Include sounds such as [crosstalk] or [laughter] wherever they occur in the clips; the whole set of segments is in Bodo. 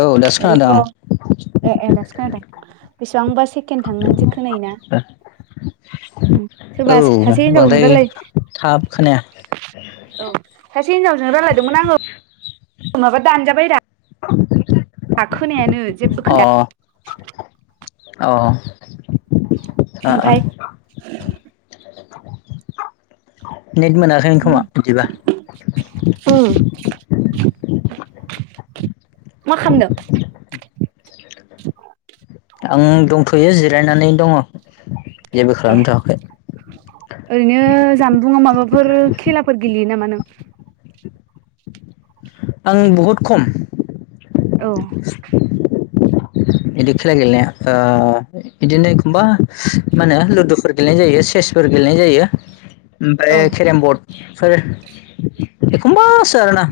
औ दासो हेल' खोनादां ए ए दासो खोनदों बेसेबांबा सेकेणड थांनानैसो खोनायो ना आं ओम औ सोरबा सासे हेंजावजों बांद्राय रायलाय थाब खोनाया औ सासे हिनजावजों रायजलायदोंमोन आङो माबा दानजाबाय रा दा खोनायानो जेबबो खोनाया औ ओ ओ ओमफ्राय नेट मोनाखै खोमा बिदिबा ओम मा खालामदों आं दंथ'यो जिरायनानै दङ जेबो ए खालामथ'वाखै ओरैनो जानबुंआव माबाफोर खेलाफोर गेलेयो नामा नों आं बहुद खम औ बिदि खेला गेलेनाया ओ बिदिनो एखमबा मा होनो लुदुफोर गेलेनाय जायो चेसफोर गेलेनाय जायो औ ओमफ्राय केरेम बरडफोर एखमबासो आरोना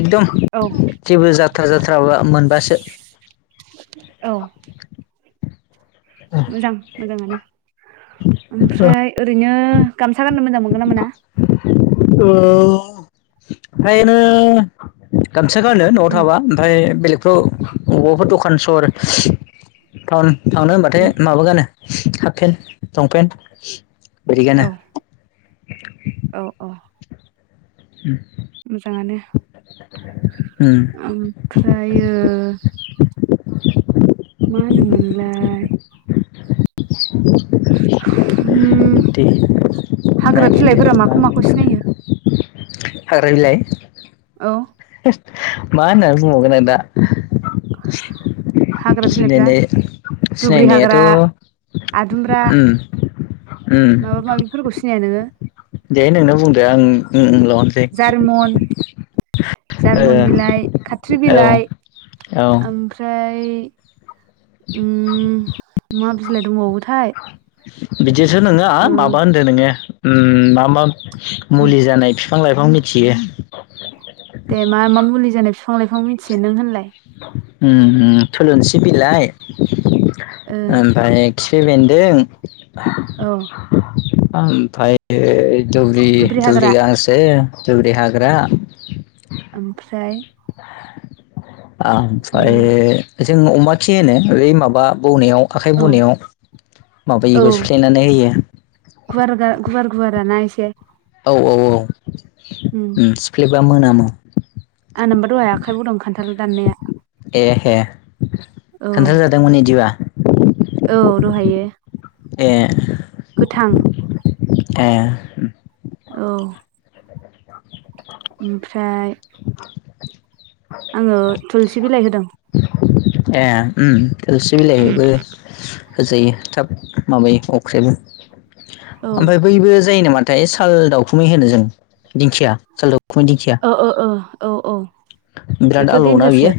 एकदम औ जेबो जाथ्रा जाथ्रााबा मोनबासो औ मोजां मोजाङानो ओमफ्राय ओरै नो गामसा गाननो मोजां मोनगोन ना मोना ओ ओरैनो गामसा गानो नवाव उम थाबा ओमफ्राय बेलेग गावथ मावबाफोर दखान सहर टाउन थांनो होनबाथाय उम माबा गानो हाफ पेेनट लंपेन्ट बिदि गानो औ औ औ [inaudible] मोजाङानो [inaudible] ओमफ्रायो माहोनोमोनलाय ओम बिदि हाग्रा नागिरदो बिलाइफोरा मा माखौ माखौ सिनायो? हाग्रा बिलाय औ मा होननानै बुंबावगोन आं दा हाग्रा बिलाइफ्रा सिनायनाय दुब्रि सिनायनायाथ हाग्रा आदुमब्रा उम उम माबा माबिफोरखौ सिनाया नोङो? दे नोंनो बुंदो आं लनोसै जारमन बिलाइ खाथ्रि बिलाइ औ औ ओमफ्राय फ्राय ओम मा बिलाइ दंबावोथाय बिदिसो नोङा ओ माबा होनदों नोङो ओम मा मा उम मुलि जानाय फि बिफां लाइफां मिथियो। दे मा मा मुलि जानाय बिफां लाइफां मिथियो नों होनलाय? ओम थुलुंसि बिलाइ ओ ओमफ्राय खिफि बेन्दों औ ओमफ्राय दुब्लि दुब्रि हाग्रा दुबलि गांसो दुब्रि हाग्रा ओमफ्राय उम ओमफ्राय जों अमा खि होनो बै माबा बौनायाव आखाइ औ बौनायाव औ माबायखौ सुफ्लायनानै होयो। गुवार गुवार गुवाराना एसे औ औ औ सिफ्लेबा मोनामो। आंनाबो दहाय आखाइबौदों खान्थाल दाननाया। ए हे औ खोन्था जादोंमोन इदिबा औ औ दहायो। ए गोथां। ए औ ओमफ्राय [inaudible] आङो थुलसि बिलाइ होदों। ए ओम थुलसि बिलाइ बेबो होजायो थाब माबायो औ ओ अख्रेबोओमफ्राय बैबो जायो नामाथाय साल दावखुमै होनो जों दिंखिया साल दुम अ अ औ औ औ बिराद बेथ' आलोवयोना देन्जारसो बियो।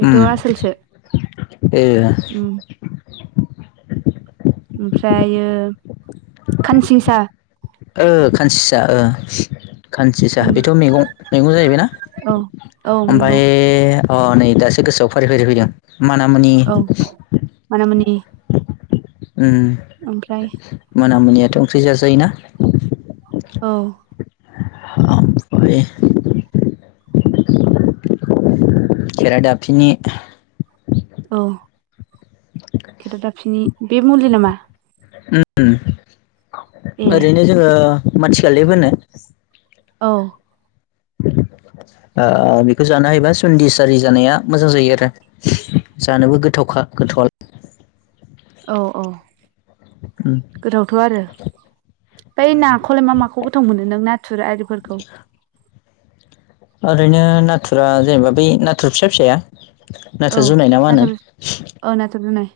बेथ' आसोलसो उम ए उम ओमफ्रायो खानसिंसा। ओ खानसिसा ओ खानसिसा उम बेथ' मेगं। मेगं जाहैबायना। औ औ ओमफाय मेगं अ नै दासो गोसोआव फारि फारि फैदों मानामुनि। औ मानामुनि ओमफ्राय उम मानामनियाथ' ओंख्रि जाजायोना। औ [unintelligible] खेराइ दाफिनि औ खेदादाफिनि बे मुलि नामा? ए ओम ओरैनो जोङो मानसियालाय फोनो औ [unintelligible] ओ बेखौ जानो हायोबा ज'न्दिस आरि जानाया मोजां जायो आरो, जानोबो गोथाव। खा गोथावा [unintelligible] औ औ गोथावथ' आरो बै नाखौलाय मा माखौ गोथाव मोनो नों नाथुर आरिफोरखौ ओरैनो नाथुरा जेनेबा बै नाथुर फिसा फिसाया औ नाथुर' जुनायना मा होनो नाथुर औ नाथुर जुनाय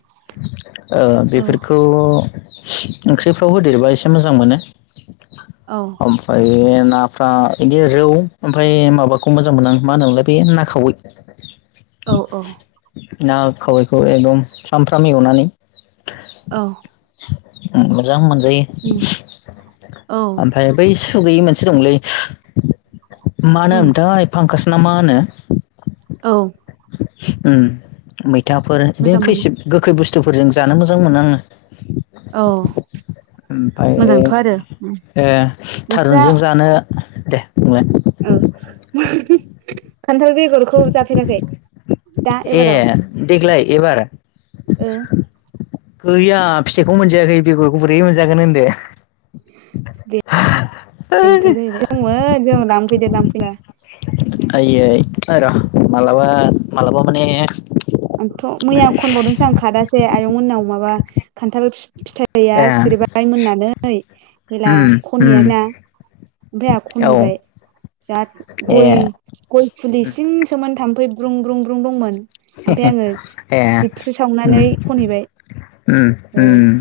ओ औ बेफोरखौ ओंख्रिफ्राव होदेरबा एसे मोजां मोनो औ ओमफ्रायो नाफ्रा बिदि रौ ओमफ्राय माबाखौ मोजां मोनो आं मा होनोमोनलाय बे ना खावै औ औ ना खावैखौ एकदम फ्राम फ्राम एवनानै औ मोजां मोनजायो उम औ ओमफ्राय बै सुगैयै मोनसे दंलै मा उम नामथाय फांखास। नामा होनो औ उम मैथाफोर बिदिनो मोजां मोनो खैसिब गोखै बुस्थुफोरजों जानो मोजां मोनो आङो औ ओमफाय मोजांथ' आरो उम ए थारुनजों जानो दे बुंलाय औ [unintelligible] खान्थाल बेगरखौ जाफेराखै दा एबाराव ए देग्लाय एबार ओ गैया फिथाइखौ मोनजायाखै बेगरखौ बोरै मोनजागोन होनदो [unintelligible] होनदो जाहैबाय जोंङो [unintelligible] आइयै र' माबलाबा माबलाबा माने आंथ' मैया खनबावदोंसो आं खादसे आयं मोननाव माबा खान्थाल फिथाइया ए सिरबाय मोननानै गैला उम उम खनहैयासैना ओमफ्राय आहा औ खनहैबाय जा ए गय गय फुलि सिंसोमोन थाम्फै ब्रुं ब्रुं-ब्रुं दंमोन ओमफ्राय आङो [unintelligible] ए सिथ्रि उम सावनानै खनहैबाय औ उम-उम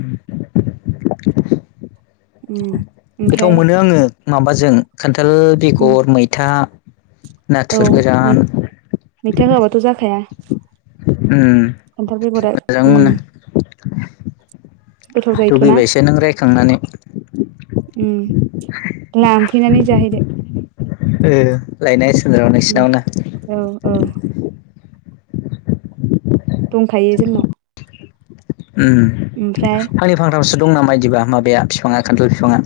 [unintelligible] उम गोथाव ओमफ्राय मोनो आङो माबाजों खान्थाल बेगर मैथा नाथुर औै गोरान मै मैथा होआबाथ' जाखाया उम खान्थाल बेगराव उम गोथाव जायोथ' ना लुबैबायसो नों रायखांनानै उम लांफैनानै जाहैदो ए लायनाय उम औ औ [unintelligible] दंखायो जोंनाव उम ओमफ्राय खालि [unintelligible] दं नामा इदिबा माबाया फिफांआ खान्थाल बिफाङा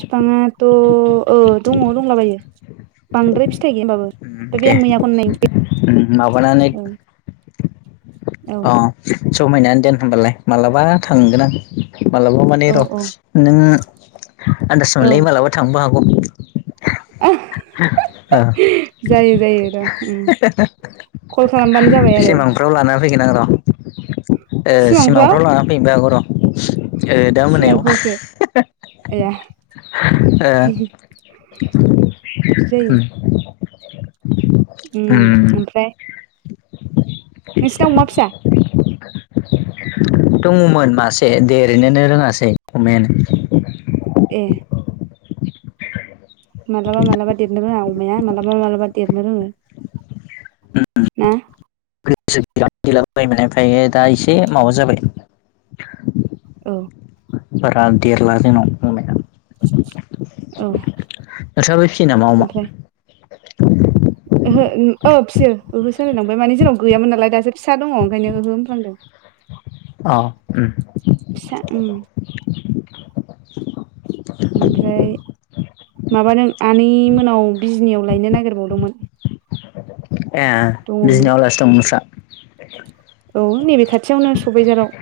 बिफाङाथ' औ दंङ दंलाबायो बांद्राय फिथाइ गैया होम्बाबो उम द बे दे आं मैयाखौनाय उम माबानानै औ [unintelligible] औ अ जमायनानै दोन होमबालाय माब्लाबा थांगोन आं माबलाबा माने औ र' औ नों आन्दाज औ मोनलायै माबलाबा थांनोबो हागौ [unintelligible] जायो जायो र' उम कल खालामबानो जाबाय आरो सिमांफ्राव लाना फैगोन आं सिमांफ्राव र' सिमांफ्राव लानानै फैनोबो सिमांफ्रावसो हागौ आया र' दा मोनायाव [unintelligible] बिदि ए जायो [unintelligible] उम ओमफ्राय नोंसिनाव अमा फिसा [unintelligible] दङमोन मासे देरैनोनो रोङासै अमायानो ए मालाबा मालाबा देरनोरोंङा अमा मालाबा मालाबा देरनो रोङो। ना? [unintelligible] ओमायो दा एसे माबा जाबाय। औ बारा देरला जोंनाव अमाया औ नोंसाबो फिसियो नामा अमाखौ ओमफ्राय ओहो ओ फिसियो ओहो सो होनलायलांबाय माने जोंनाव गैयामोन नालाय दासो फिसा दङ ओंखायनो ओहो होनफ्लांदों। अ उम फिसा उम [inaudible] ओमफ्राय माबा नों आनै मोननाव बिजनियाव लायनो नागिरबावदोंमोन। ए दङमोन बिजनियाव आलासि दं नोंस्रा? औ नैबे खाथियावनो सबायइझाराव।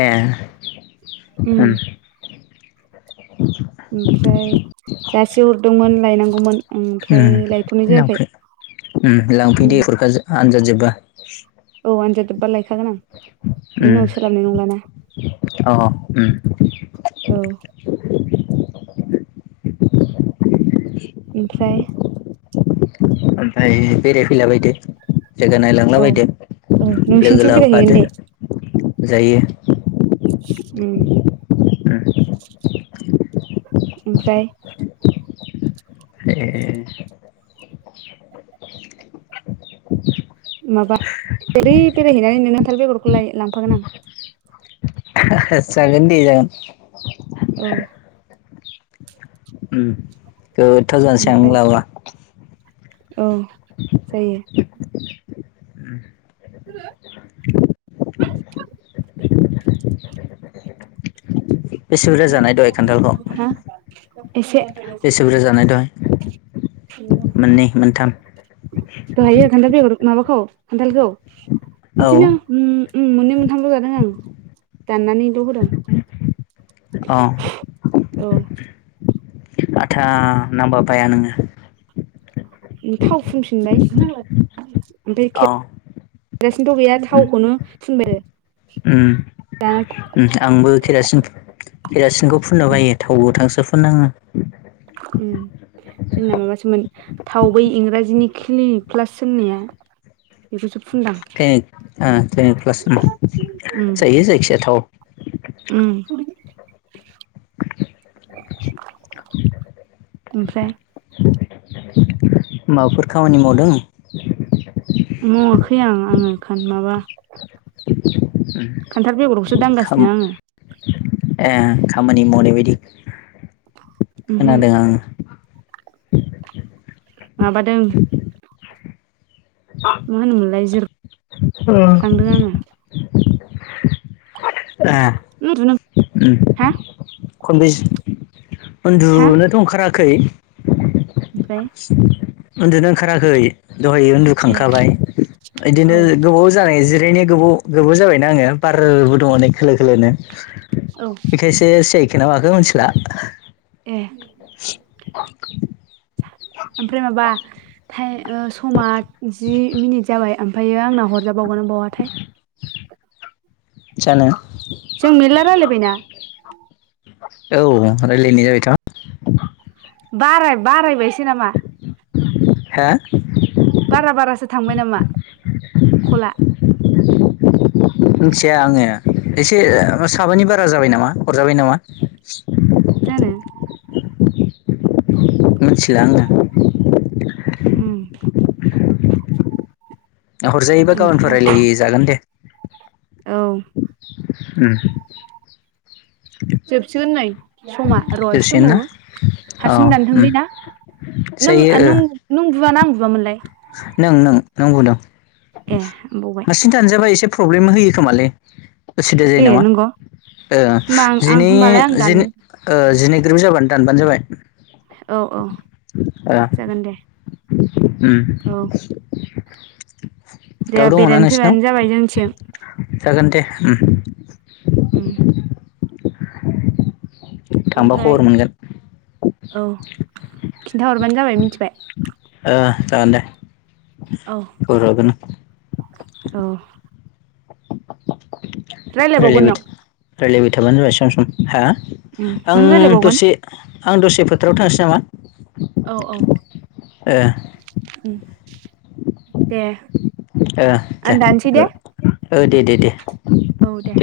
ए उम ओमफ्राय जासि हरदोंमोन लायनांगौमोन। ओमफ्राय उम लायथ'नाय जायाखै लांफै उम लांफै उम दे फरिखा जोब्बा आनजाद जोब्बा अ आनजाद जोब्बा लायखागोन आं बिनि उम उनाव सोलाबनाय नंलाना? अ उम औ [inaudible] ओमफ्राय ओमफ्राय बेराय फैला बायदो। जायगा नायलांला औ बायदो औ लोगो नोंसिनिथिं बेरायहैगोन लाबोफादो दे जायो। उम ओमफ्राय ए [inaudible] माबा ओरै बेरायहैनानै नों खानथाल बेगरखौ लाय लांफागोन आं। जागोन दे जागोन। औ उम गोथाव जानोसै आं नों ओमफ्राय लाबो औ जायो। [inaudible] [inaudible] बेसे बुरजा जानाय दहाय खान्थालखौ हा एसे बेसे बुरजा जानाय दहाय? मोननै मोनथाम दहायो खान्थाल बेगर माबाखौ खान्थालखौ। औ बिदिनो उम्म मोननै मोनथामल जादों आं दाननानैल होदों। अ औ। आथा नांबा बाया नोङो। थाव फुनफिनबाय ओमफाय। अ खेरासिनोथ गैया थावखौनो फुनबाय। दाना उम आंबो केरासिन केरासिनखौ फुननो बायो थाव गोथांसो फुननाङो। उम। जोंना माबासोमोन थाव बै इंराजिनि क्लि क्लास होननाया बेखौसो। फुनदां ए ओ क्लिनिक फ्लास जायो जायखिजया थाव। ओमफ्राय। माबाफोर खामानि मावदों। मावाखै आं आङो खान माबा। खान्थाल बेगरखौसो दांगासिनो आङो। ए खामानि मावनायबायायदि आङो खोनादों आङो। माबादों। मा होनोमोनलाय जिर ख्लांदों आङो। उन्दुनो ए हा खन बै। हा उन्दुनोथ ओंखाराखै। ओमफ्राय उन्दुनो ओंखाराखै। दहाय ए उन्दुखांखाबाय बिदिनो औ गोबाव जानाय जिरायनाय गोबाव गोबाव जाबाय। आङो बारबो दङ नै खोलो - खोलो औ बेखायसो सियायखोना माखो ना। नों मिनथिला। [unintelligible] [unintelligible] ओमफ्राय माबा समा जि मिनिट जाबाय ओमफ्रायायो आंना हरजा। बावगोन बावाथाय। जानो। जों मेरला रायलायबायना औ रायलायनाय जाबाय थ'। बाराय बारायबायसो नामा। हो बारा- बारासो थांबाय नामा कला। [unintelligible] मिथिया आङो एसे साबानि बारा जाबाय नामा हरजाबाय नामा। दानो। मिथिला आङो। उम। हरजायोबा गाबोन ओमफ्राय रायलाय जागोन दे। औ। [unintelligible] जोबसिगोन नै समा र' एसे दसेनो ना दंबावो औ हारसिं उम जानथोंलै ना। जायो ओ नों - नों बुयाना आं बुयामोन। नों - नों नंगौ दं ए बावबाय हारसिं दानजाबाय एसे। प्रब्लेम होयो खोमालै। उसुबिदा जायो ए नामा नंगौ होमबा आं आं होमबालाय जिनै- आं दान दिनै ओ जिनै ग्रोब जाबानो। दानबानो जाबाय। औ- औ ओ जागोन दे औ। दाव दे दङना बेरायनो फैबानो नोंसिनाव जाबाय जोंनिथिं जागोन दे। उम। थांबा ओमफ्राय खबर मोनगोन। औ खिन्थाहरबानो जाबाय मिथिबाय ओ जागोन दे औ खबर हरगोन आं - औ रायलायबावगोन रायलायबाय नों रायलायबाय थाबानो जाबाय सम- सम हा उम नों आं रायलायबावगोन दसे आं दसे फोथाराव थांनोसै नामा औ - औ ओ दे आं दानसै दे औ दे- दे- दे औ दे